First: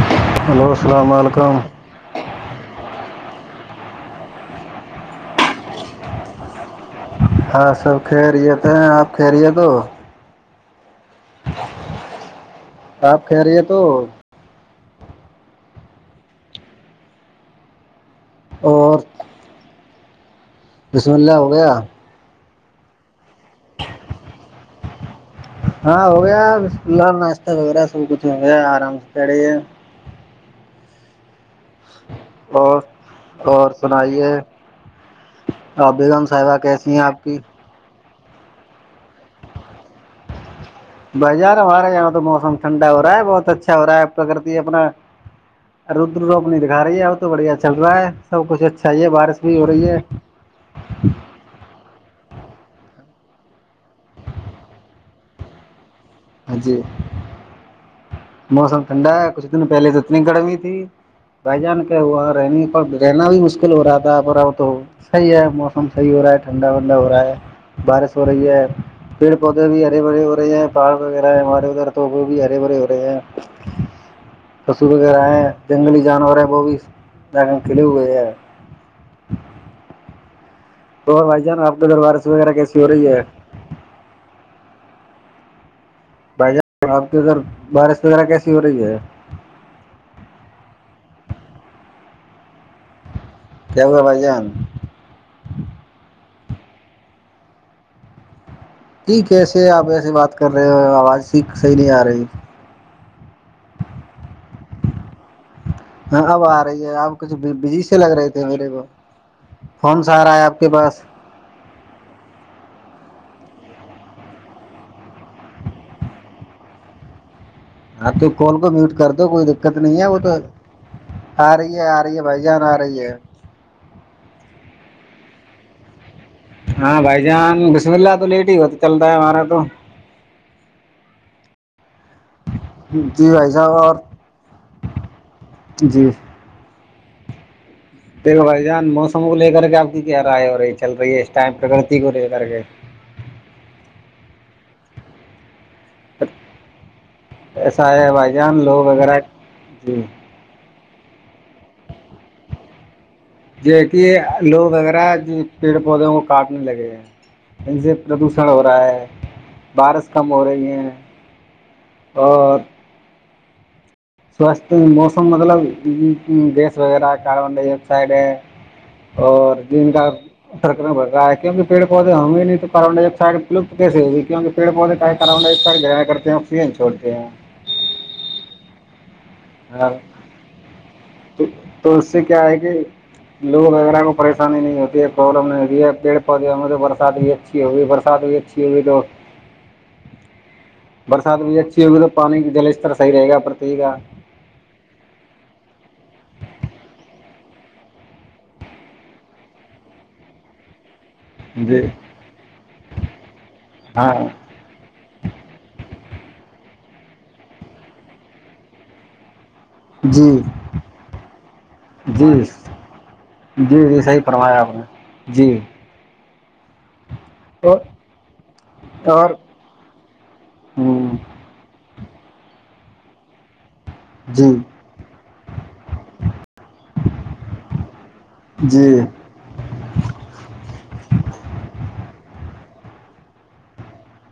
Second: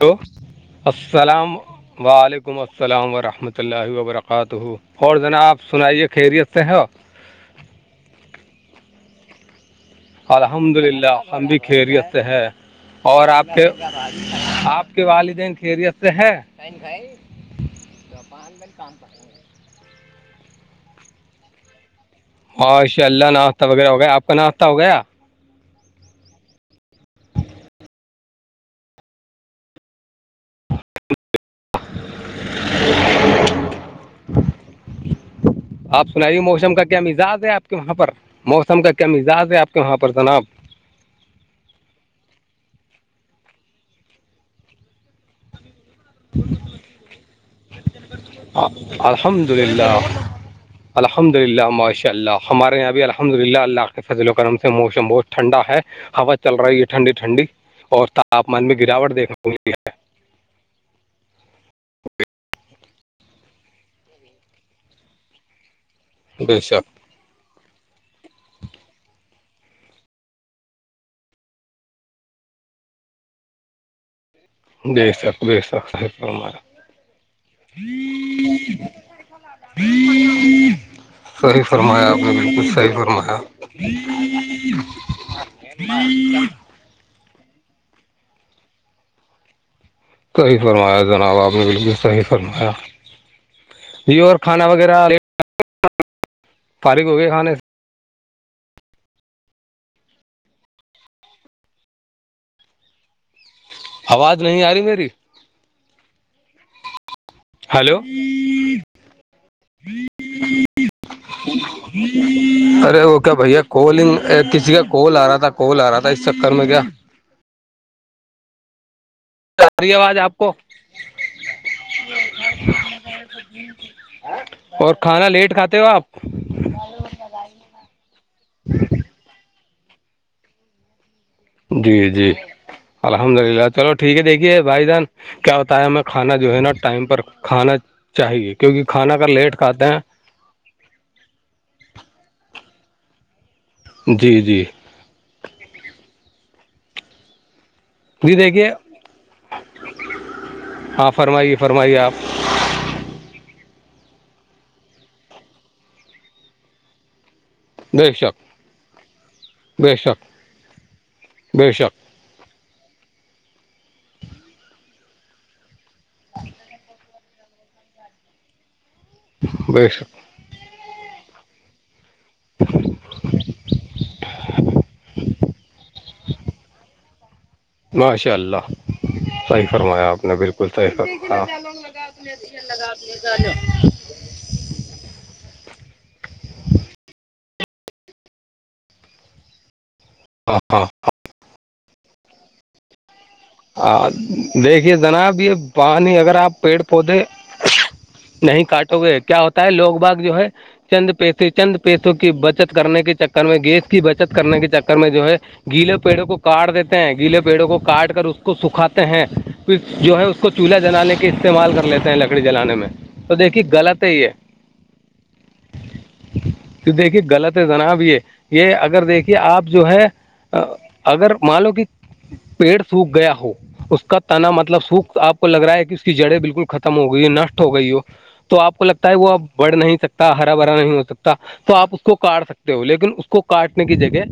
hello hello السلام علیکم علیکم السلام ورحمۃ اللہ و برکاتہ اور جناب سنائیے خیریت سے ہو ہاں سب خیریت ہے آپ خیریت ہو الحمد للہ ہم بھی خیریت سے ہے اور آپ کے خیریت ہو آپ کے والدین خیریت سے ہے اور بسم اللہ ہو گیا ماشاء اللہ ناشتہ وغیرہ ہو گیا آپ کا ناشتہ ہو گیا ہاں ہو گیا چلہ ناشتہ وغیرہ سب کچھ ہو گیا آرام سے پ رہے ہے اور اور سنائیے اور آپ بیگم سنائیے صاحبہ موسم کا کیسی کیا ہیں آپ کی مزاج ہے آپ وہاں پر موسم کا کم مزاج ہے آپ کے وہاں پر جناب بازار ہمارے یہاں تو موسم ٹھنڈا ہو رہا ہے بہت اچھا ہو رہا ہے پرکتی اپنا ردر رو اپنی دکھا رہی ہے اب تو بڑھیا چل رہا ہے سب کچھ اچھا ہی ہے بارش الحمد بھی ہو رہی للہ ہے الحمد للہ ماشاء اللہ ہمارے یہاں بھی الحمد للہ اللہ کے فضل و کرم سے موسم بہت ٹھنڈا ہے ہوا چل رہی جی ہے ٹھنڈی ٹھنڈی اور تاپمان میں موسم ٹھنڈا گراوٹ ہے دیکھنے کچھ کو دن پہلے تو اتنی گرمی تھی بھائی جان کیا ہوا رہنے پر رہنا بھی مشکل ہو رہا تھا پر اب تو صحیح ہے کم صحیح ہو رہا ہے ملی بے ٹھنڈا شک ونڈا ہو رہا ہے بارش ہو رہی ہے پیڑ پودے بھی ہرے بھرے ہو رہے ہیں پہاڑ وغیرہ ہمارے ادھر توو بھی ہے بھرے ہو رہے پشو بے وغیرہ ہے شک بے شک جنگلی صحیح جانور ہیں فرمایا وہ بھی لگن کلو ہو صحیح کے ادھر فرمایا آپ بارش نے وغیرہ بالکل کیسی ہو صحیح رہی ہے فرمایا ہ ہ [unintelligible] تو آپ کے ادھر بارش وغیرہ کیسی ہو رہی ہے صحیح فرمایا جناب آپ نے بالکل صحیح فرمایا کیا ہوا بھائی یہ اور جان کھانا وغیرہ فارغ ہو گئے کھانے سے ٹھیک کیسے آپ ایسے بات کر رہے ہو آواز سھیک صحیح نہیں آ رہی آواز نہیں آ رہی میری ہاں اب آ رہی ہے اپ کچھ بجی سے ہلو لگ رہے تھے میرے کو فون س آارا ہے آپ کے پاس [unintelligible] ارے وہ کیا بھیا کالنگ کسی کا کال آ رہا تھا کال آ رہا تھا اس چکر میں کیا [unintelligible] آپ کے کال کو میوٹ کر د تو کوئی آ دقت رہی نہیں ہے آواز وہ تو آپ کو آ رہی ہے آ رہی ہے بھائی جان آ رہی ہے اور کھانا لیٹ کھاتے ہو آپ ہاں بھائی جان بسم اللہ تو لیٹ ہی ہو تو چلتا ہے ہمارا تو جی جی جی الحمد بھائی للہ صاحب چلو اور ٹھیک ہے دیکھیے بھائی جان کیا بتایا ہمیں جی کھانا جو ہے نا ٹائم پر کھانا دلو چاہیے بھائی کیونکہ جان کھانا موسم اگر کو لے لیٹ کر کے کھاتے آپ کی ہیں کیاہ رائے ہو رہی ہے چل رہی ہے اس ٹائم پرکتی کو لے کر کے جی جی ایسا ہے بھائی جی جان دیکھیے لوگ وغیرہ جی ہاں فرمائیے فرمائیے آپ یہ کہ لوگ وغیرہ پیڑ پودے کو کاٹنے لگے ہیں ان سے بے شک پردوشن ہو رہا ہے بے بارش شک کم ہو رہی ہے بے شک اور سواستھ موسم مطلب گیس وغیرہ کاربن ڈائیکسائڈ ہے [unintelligible] اور بے جن کا شک سکرم بھر رہا ہے کی [unintelligible] پیڑ پودے ہوں گے نہیں تو کرنڈا ایک سائڈ لپ کیسے کیکہ پڑ پودے کر ایک سائڈ گایا کرتے ہیںو ا [unintelligible] ماشاء اللہ صحیح ہاں [unintelligible] ہاں فرمایا آپ نے بالکل صحیح فرمایا تو اس سے کیا ہے کہ لوگ وغیرہ کو پریشانی نہیں ہوتی ہے پرابلم نہیں ہوتی ہے پیڑ پودے میں تو برسات بھی اچھی ہوگئی برسات بھیئی اچھی ہوئی تو ا ہ [unintelligible] برسات بھی اچھی ہوگی تو پانی جل اس طرحیحے گا [unintelligible] ہ دیکھیے جناب یہ پانی اگر آپ پیڑ پودے نہیں کاٹو گے کیا ہوتا ہے لوگ باغ جو ہے چند پیس سے چند جی پیسوں کی بچت کرنے کے چکر میں گیس کی ہاں بچت کرنے کے چکر میں جو ہے گیلے پیڑوں کو کاٹ دیتے ہیں گیلے پیڑوں کو کاٹ کر اس کو سکھاتے ہیں پ جو ہے جی اس کو چولہا جلانے کے استعمال کر لیتے ہیں لکڑی جی جلانے میں تو دیکھیے جی جی غلط ہے صحیح یہ فرمایا آپ نے جی تو دیکھیے غلط ہے اور جناب یہ یہ اگر اور دیکھیے آپ جو ہے اگر جی مان لو کہ پیڑ سوکھ گیا ہو اس اس کا تنا مطلب سوکھ آپ کو لگ رہا ہے کہ اس کی جڑیں بالکل ختم ہو گئی ہے نٹ ہو گئی ہو تو آپ کو جی لگتا ہے وہ اب بڑھ نہیں سکتا ہرا بھرا نہیں ہو سکتا تو آپ اس کو کاٹ سکتے ہو لیکن اس کو کاٹنے کی جگہ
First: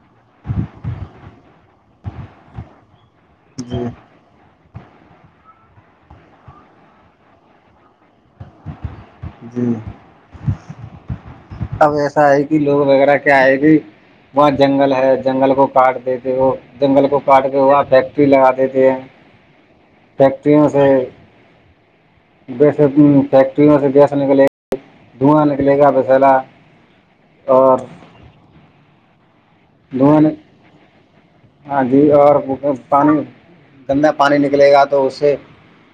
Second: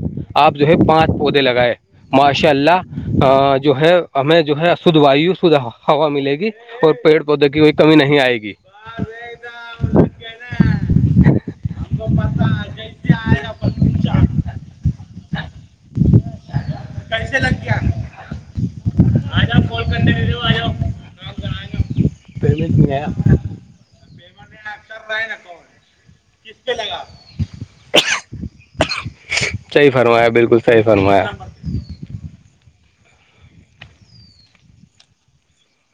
آپ جو ہے پانچ پودے لگائے ماشاء اللہ جو جی ہے ہمیں جو ہے شھ وایو شھ ہوا ملے گی اور پیڑ پودے کی کوئی کمی نہیں آئے گی [unintelligible] جی [unintelligible] اب ایسا آئے کہ لوگ وغیرہ کیا آئے گی وہاں جنگل ہے جنگل کو کاٹ دیتے وہ جنگل کو کاٹ کے وہاں فری لگا دیتے ہیں فیکٹریوں سے بس پیمنٹ نہیں آیا فیکٹری میں سے بس نکلے گی دھواں نکلے گا بسلا اور صحی دھواں فرمایا بالکل صحی فرمایا ہاں جی اور پانی گندہ پانی نکلے گا تو اس سے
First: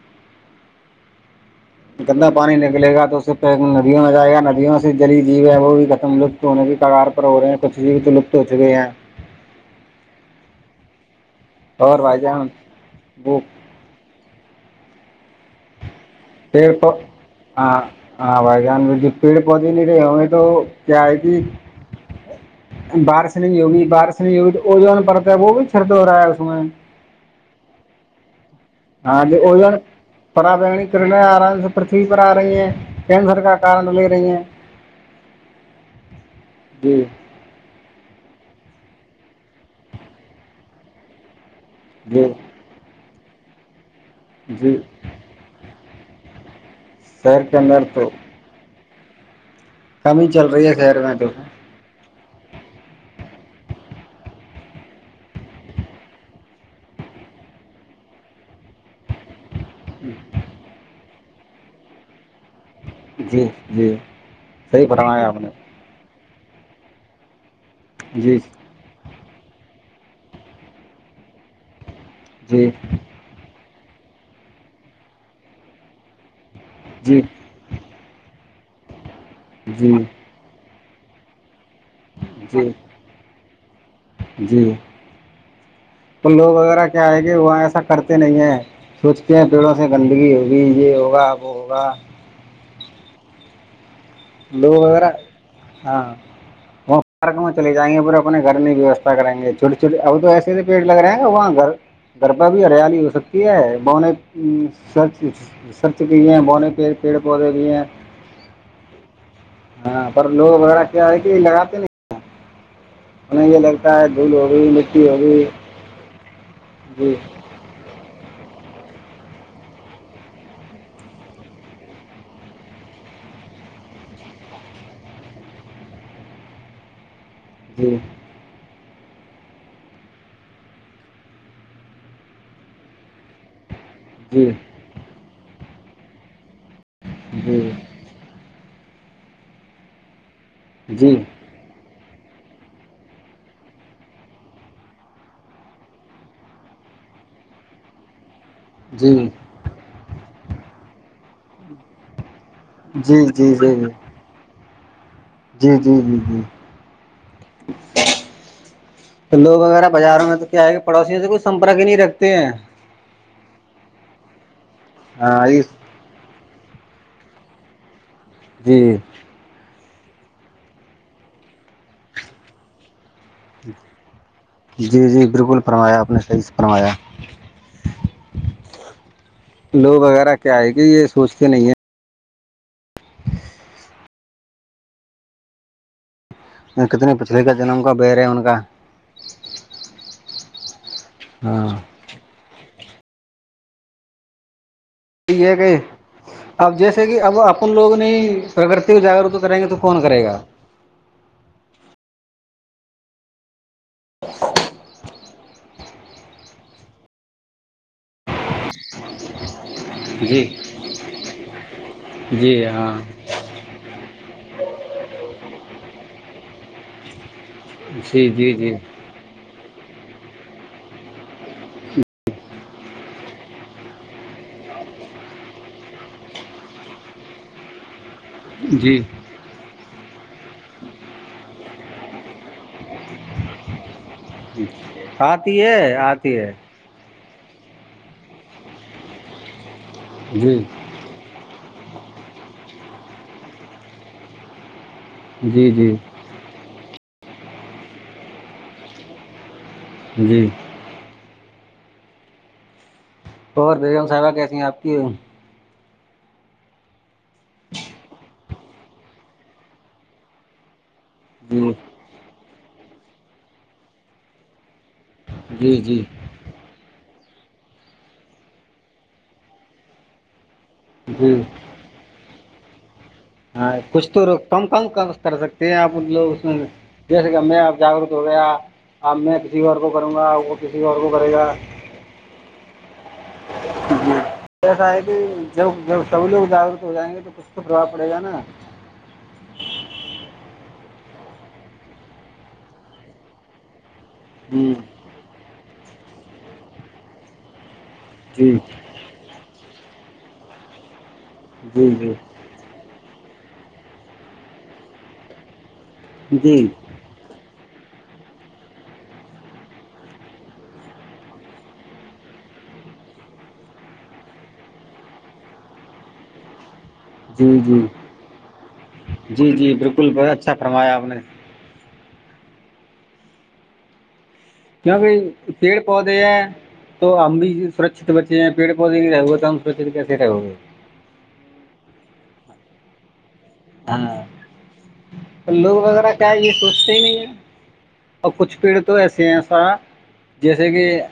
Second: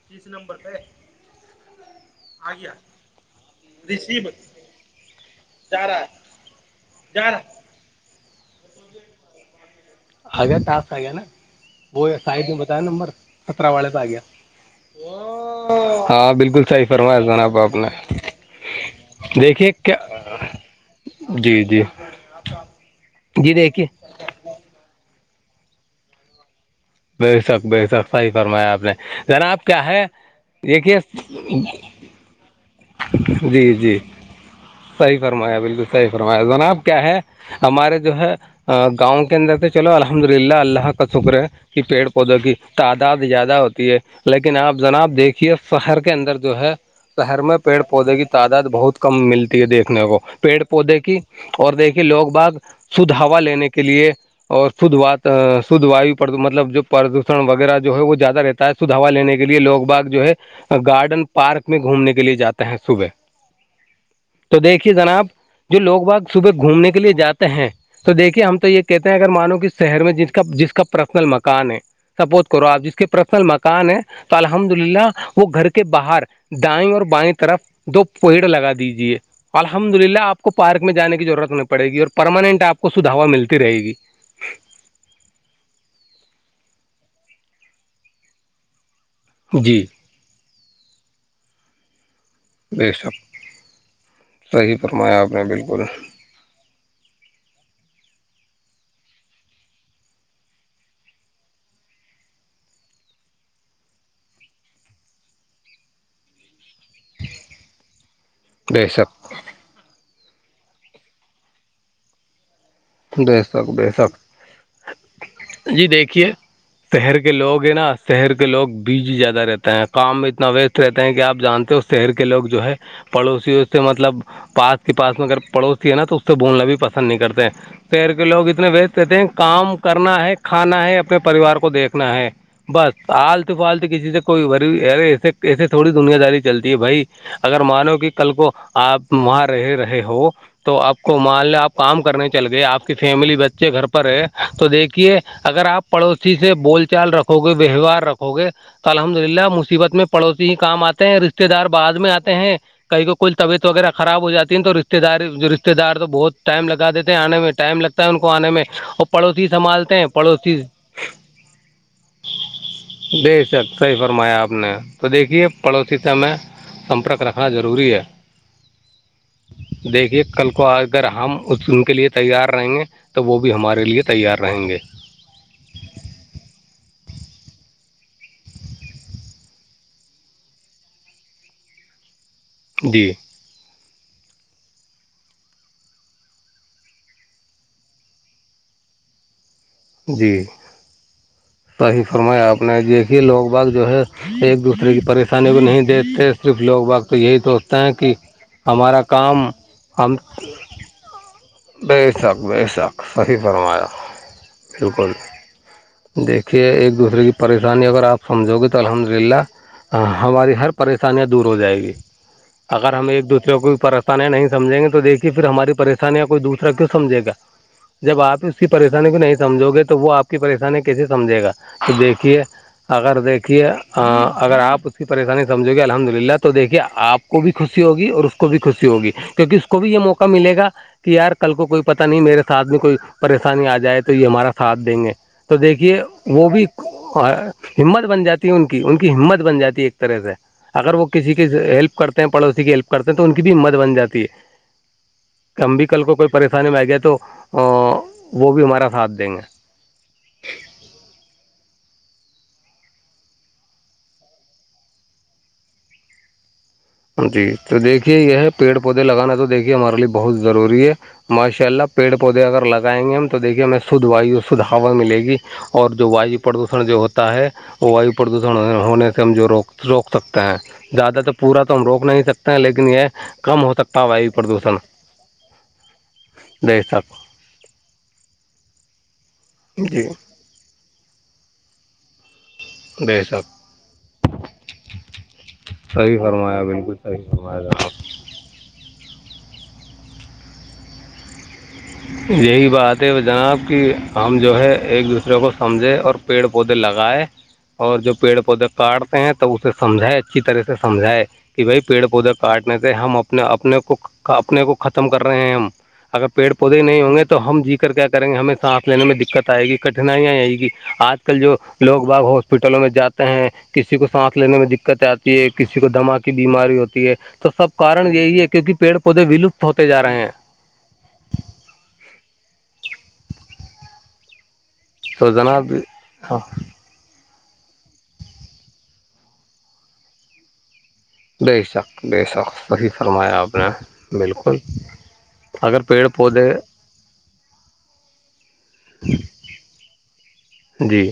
تیس نمبر پہ [unintelligible] گندا پانی نکلے گا تو اس سے پ ندیوں میں جائے گا ندیوں سے جلی جیو ہے وہ بھی ختم لط سونے کے کگار پر ہو رہے ہیں کچی بھی تو لپت ہو چکے ہیں آ گیا ٹاس آ گیا نا اور وہ بھائی سائڈ جان نے بتایا نمبر خترہ والے پہ آ گیا [unintelligible] ہاں [inaudible] پ بالکل صحیح پ فرمایا جناب آپ ہاں نے ہاں بھائی جان ب پیڑ پودے دیکھیے نہیں کیا رہے ہمیں تو کیا ہے کہ جی جی بارش جی نہیں ہوگی دیکھیے بارش نہیں ہوگی تو وہ جو پڑتا ہے وہ بھی چرد ہو رہا ہے اس میں بے شک بے شک صح فرمایاپ ہاں جو ا ج پرا دیکھیے کرنے آ رہا ہے پرتھوی پر آ رہی ہیں کینسر کا جی کارن جی لے رہی ہیں صحیح فرمایا بالکل صحیح فرمایا جناب جی کیا ہے ہمارے جو ہے گاؤں کے اندر تو چلو الحمد للہ اللہ کا شکر ہے پیڑ جی پودوں کی تعداد زیادہ ہوتی ہے لیکن آپ جی جناب دیکھیے فہر کے اندر جو ہے سر شہر میں کے پیڑ مر تو پودے [unintelligible] کی تعداد بہت کم ملتی ہے دیکھنے کو کمی چل پیڑ رہی ہے پودے شہر میں کی تو اور دیکھیے لوگ باغ سدھ ہا لینے کے لیے اور شدھ و شدھ واو پر مطلب جو پردوشن وغیرہ جو ہے وہ زیادہ رہتا ہے سدوا لینے کے لیے لوگ باغ جو ہے گارڈن پارک میں گھومنے کے لیے جاتا ہیں صبح جی جی تو صحیح دیکھیے جناب فرمایا آپ نے جو لوگ باگ صبح گھومنے کے لیے جاتے ہیں تو جی دیکھیے ہم تو یہ کہتے ہیں اگر مانو کہ شہر میں جس کا جس کا پرسنل مکان ہے سپوز کرو جی آپ جس کے پ پرسنل مکان ہے تو الحمد للہ وہ گھر کے باہر دائیں اور جی بائیں تو طرف دو پوہڑ لگا دیجے الحمد جی للہ آپ کو پارک میں جے کی ضرورت نہیں پڑ پڑ گی اور پرماننٹ جی آ کو سدھ ہوا ملتی رہے گی جی تو لوگ وغیرہ کیا آئے گے وہاں ایسا کرتے نہیں ہیں سوچتے ہیں پیڑوں جی سے گندگی ہوگی یہ ہوگا وہ ہوگا بے شک صحیح لوگ وغیرہ فرمایا آپ نے بالکل [inaudible] وہاں پارک میں چلےائیںے پورے اپنے گھر میں ویوستھا کریں گے چھوٹی چھوٹے اب تو ایسے پیڑ لگ رہے ہیں گا وہاں گھر گر پر بھی ہریالی ہو سکتی ہے بونرچ رسرچ بھی ہیں بوہنے پڑ پیڑ پودے بھی ہیں بےشک ہاں پر لوگ وغیرہ کیا ہے کہ لگاتے نہیں بے شک بے ہے شک دھول ہوگی مٹی ہوگی جی دیکھیے جی شہر کے لوگ ہیں نا شہر کے لوگ بیج زیادہ رہتے ہیں کام اتنا ویسٹ رہتے ہیں کہ آپ جانتے ہو شہر کے لوگ جو ہے پڑوسی اس سے مطلب پاس کے پاس میں اگر پڑوسی ہے نا تو اس سے بولنا بھی پسند نہیں کرتے جی پیر کے لوگ اتنے وچ رہتے ہیں کام کرنا ہے کھانا ہے اپنے پریوار کو دیکھنا ہے بس آلتو پالت کسی سے جی کوئیے ایے ایسے تھوڑی دنیا داری چلتی ہے بھائی جی اگر مانو کہ کل کو آپ وہاں رہے رہے ہو تو آپ جی جی کو مان ل آپ کام کرنے چل گئے آپ کی فیملی بچے گھر پر ہے تو دیکھیے اگر آپ پڑوسی سے بول چال رکھو گے ویوہار رکھو ہو گئے تو الحمد جی للہ مصیبت میں پڑوسی ہی کام آتے ہیں رشتے دار بعد میں آتے ہیں کائی کو جی جی کل توی تو اگر جی خراب ہو جاتی ہیں تو رشتہ دار اقتدار جی تو جی بہت جی ٹائم لگا دیتے ہیں انے میں ٹائم لگتا ہے ان کو آنے میں اور تو پڑوسی لوگ وغیرہ سنبھالتے ہیں بازاروں میں تو پڑوسی کیا ہے کہ پڑوسیوں سے کوئی سمپرک ہی نہیں رکھتے ہیں بے شک صحی فرمایا آپ نے تو دیکھیے ہاں پڑوسی است میں سمپرک رکھنا ضروری ہے جی دیکھیے کل کو اگر ہم ان کے لیے تیار رہیں گے تو وہ بھی ہمارے لیے تیار رہیں گے جی جی بالکل فرمایا آپ نے صحیح فرمایا لوگ وغیرہ کیا ہے کہ یہ سوچتے نہیں ہیں جی کتنی پچھلی کا جنم کا بیر ہے ان کا جی ہاں صحیح فرمایا آپ نے دیکھی لوگ باگ جو ہے ایک دو اس طرح کی پریشانی یہ کو کہ نہیں دییکھتے صرف اب لوگ جیسے وقت کہ یہی اب اپن سوچتے ہیں کہ ہمارا کام فون ہم کرے گا بے شک بے شک صحیح فرمایا بالکل دیکھیے ایک دوسرے کی پریشانی اگر آپ سمجھو گے تو الحمد للہ جی ہماری ہر پریشانیاں دور ہو جائیں گی جی اگر ہاں ہم ایک دوسرے کو بھی پر نہیں سجھیں گے تو دیکھیے پھر ہماری پریشانیاں کوئی دوسرا کیوں سمجھےگا جب جی آپ جی اس کی جی پریشانی کو نہیں سمجھو گے تو وہ آپ کی پریشانی کیسے سمجھے گا تو دیکھیے اگر دیکھیے اگر آپ اس کی پریشانی سمجھو گے الحمد للہ تو دیکھیے آپ کو بھی خوشی ہوگی اور اس کو بھی خوشی جی ہوگی کیونکہ اس کو بھی یہ موقع ملے گا کہ یار کل کو کوئی پتا نہیں میرے ساتھ میں کوئی پریشانی آ جائے تو تو یہ ہمارا ساتھ دیں گے تو آتی ہے دیکھیے آتی وہ ہے بھی اور ہمت بن جاتی ان کی ان کی ہمت بن جاتی ایک طرح سے جی اگر وہ کسی کی ہیلپ کرتے ہیں پڑوسی کی ہیلپ کرتے ہیں تو ان کی بھی ہمت بناتی ہے جی ہم بھی جی کل کو کوئی پریشانی میں آ گیا تو وہ بھی ہمارا ساتھ دیں گے جی اور بیگم صاحبہ کیسی ہیں آپ کی جی تو دیکھیے یہ ہے پیڑ پودے لگانا تو دیکھیے ہمارے لیے بہت ضروری ہے ماشاء جی اللہ پیڑ پودے اگر لگائیں گے ہم تو دیکھیے ہمیں سدھ وایو سدھ ہوا ملے گی جی اور جی جو وایو پردوشن جو ہوتا ہے وہ وایو پردوشن ہونے سے ہم جو روک روک سکتے ہیں زیادہ جی تو پورا تو ہم روک نہیں سکتے ہیں لیکن یہ کم ہو ہاں سکتا کچھ ہے تو وایو کم پردوشن کم کر سکتے ہیں آپ لوگ بے شک میں اب جاگرک ہو گیا اب میں کسی اور کو جی کروں گا وہ کسی اور کو کرے گا بے شک ایسا ہے کہ جب جب صحیح سبھی لوگ فرمایا جاگروک ہو بالکل جائیں گے تو صحیح کچھ فرمایا تو پربھؤ جناب پڑے گا نا یہی بات ہے وہ جناب کہ ہم جو ہے جی ایک دوسرے کو سمجھیںے اور پیڑ پودے لگائے اور جو پیڑ جی پودے کاٹ ہیں تو اسے سمھائے اچھی طرح سے سمجھائے کہ بھائی جی پیڑ جی پودے کاٹنے سے ہم اپنے اپنے کو اپنے کو ختم کر رہے ہیں ہم اگر پیڑ جی پودے نہیں ہوں گے تو تو ہم جی کر کیا کریں گے ہمیں سانس لینے میں دقت آئے گی کٹھنائیا آئے گی آج کل جو لوگ باغ ہو ہاسپٹلوں میں جاتے ہیں کسی کو سانس لینے میں دقت آتی ہے کسی کو دھما کی بیماری ہوتی ہے تو جی سب جی کن یہی ہے کیونکہ پیڑ پودے جی ولپت جی ہوتے جا بالکل رہے ہیں بہت اچھا فرمایا اپ نے تو جناب پیڑ پودے ہاں ہیں تو ہم بھی سرکھشت بچے ہیں پیڑ پودے بھی رہ گے تو ہم سرکھشت کیسے رہو گے بے شک بے شک صحیح فرمایا آپ ہاں بالکل اگر لوگ پیڑ وغیرہ کیا پودے یہ سوچتے ہی نہیں ہے اور کچھ پیڑ تو ایسے ہیں ایسا جیسے کہ جی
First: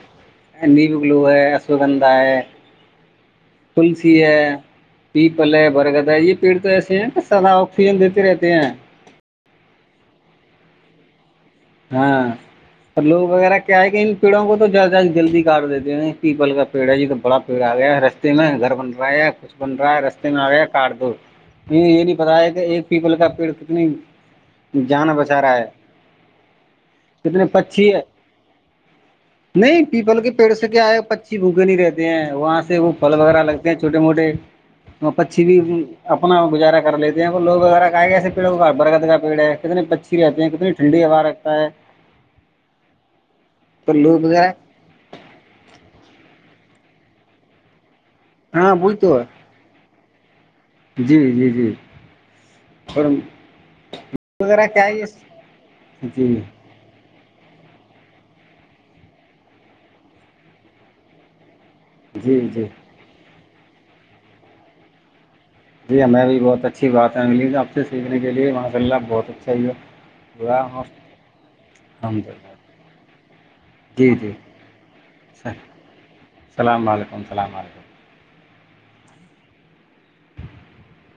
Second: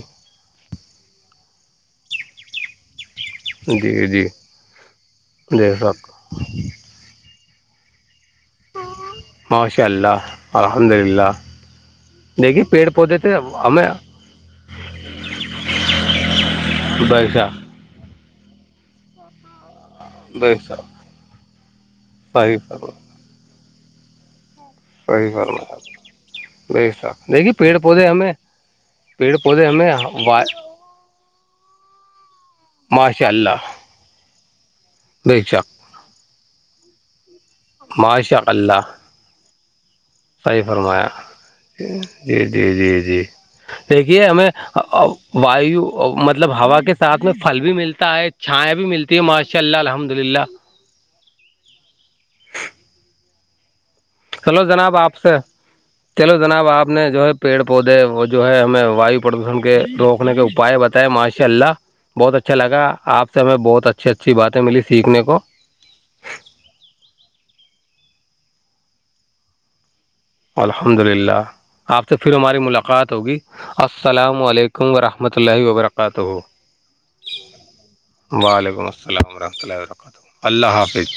نیو گلو ہے اشوگندھا ہے جی تلسی جی ہے پیپل ہے بے برگد شک ہے یہ پیڑ تو ایسے ہیں ب زدہ آکسیجن دیتے رہتے ہیں ماشاء اللہ الحمد للہ دیکھیے پیڑ ہاں پودے لوگ تھے وغیرہ کیا ہمیں ہے کہ ان پیڑوں کو تو جد جلدی کاٹ دیتے ہیں پیپل کا پیڑ ہے جی تو بے بڑا شک پیڑ آ گیا ہے رستے میں گھر بن رہا ہے کچھ بن رہا ہے رستے میں آ بے گیا شک کارڈ دو م یہ نہیں پتا ہے صحیح کہ ایک فرما پیپل کا پیڑ کتنی جان صحی بچا رہا ہے فرمایا اچھا کتنے دیکھیے پیڑ پچھی ہے پودے ہمیں پیڑ پودے نہیں ہمیں پیپل و کے پیڑ سے کیا آئے پچ [unintelligible] پچھی بھوکے نہیں رہتے ہیں وہاں سے وہ پھل ماشاء وغیرہ اللہ لگتے ہیں چھوٹے موٹے وہ بے پچھی بھی شک اپنا گزارا کر لیتے یہ کووگ وغیرہ کہئے گ ایسے ماشاء پڑ کو اللہ برد کا پڑ ہے کتنے بچی رہتے ہیں صحیح کتنی ٹنڈی فرمایا ہےوارت جی جی جی جی تو لوگ دیکھیے ہمیں وغیرہ وایو مطلب ہوا کے ساتھ میں پھل بھی ملتا ہے چھائیاں ہاں بھی وہی ملتی تو ہے ماشاء اللہ الحمد للہ جی جی جی اور چلو وغیرہ کیا ہے جناب آپ یہ سے جی چلو جناب آپ نے جو ہے پیڑ پودے وہ جو ہے ہمیں وایو پردوشن کے روکنے کے اپائے بتائے ماشاء اللہ بہت جی اچھا جی لگا آپ سے ہمیں بہت اچھی اچھی باتیں ملی سیکھنے کو جی ہمیں بھی بہت اچھی بات ہے ملی آپ سے سیکھنے کے لیے ماشا اللہ بہت اچھا ہی ہے الحمد للہ آپ سے پھر للہ ہماری ملاقات ہوگی جی جی السلام علیکم ورحمۃ اللہ وبرکاتہ وعلیکم السلام رحمۃہ وعلیکم السلام ورحمۃ اللہ و ببرکاتہ اللہ حافظ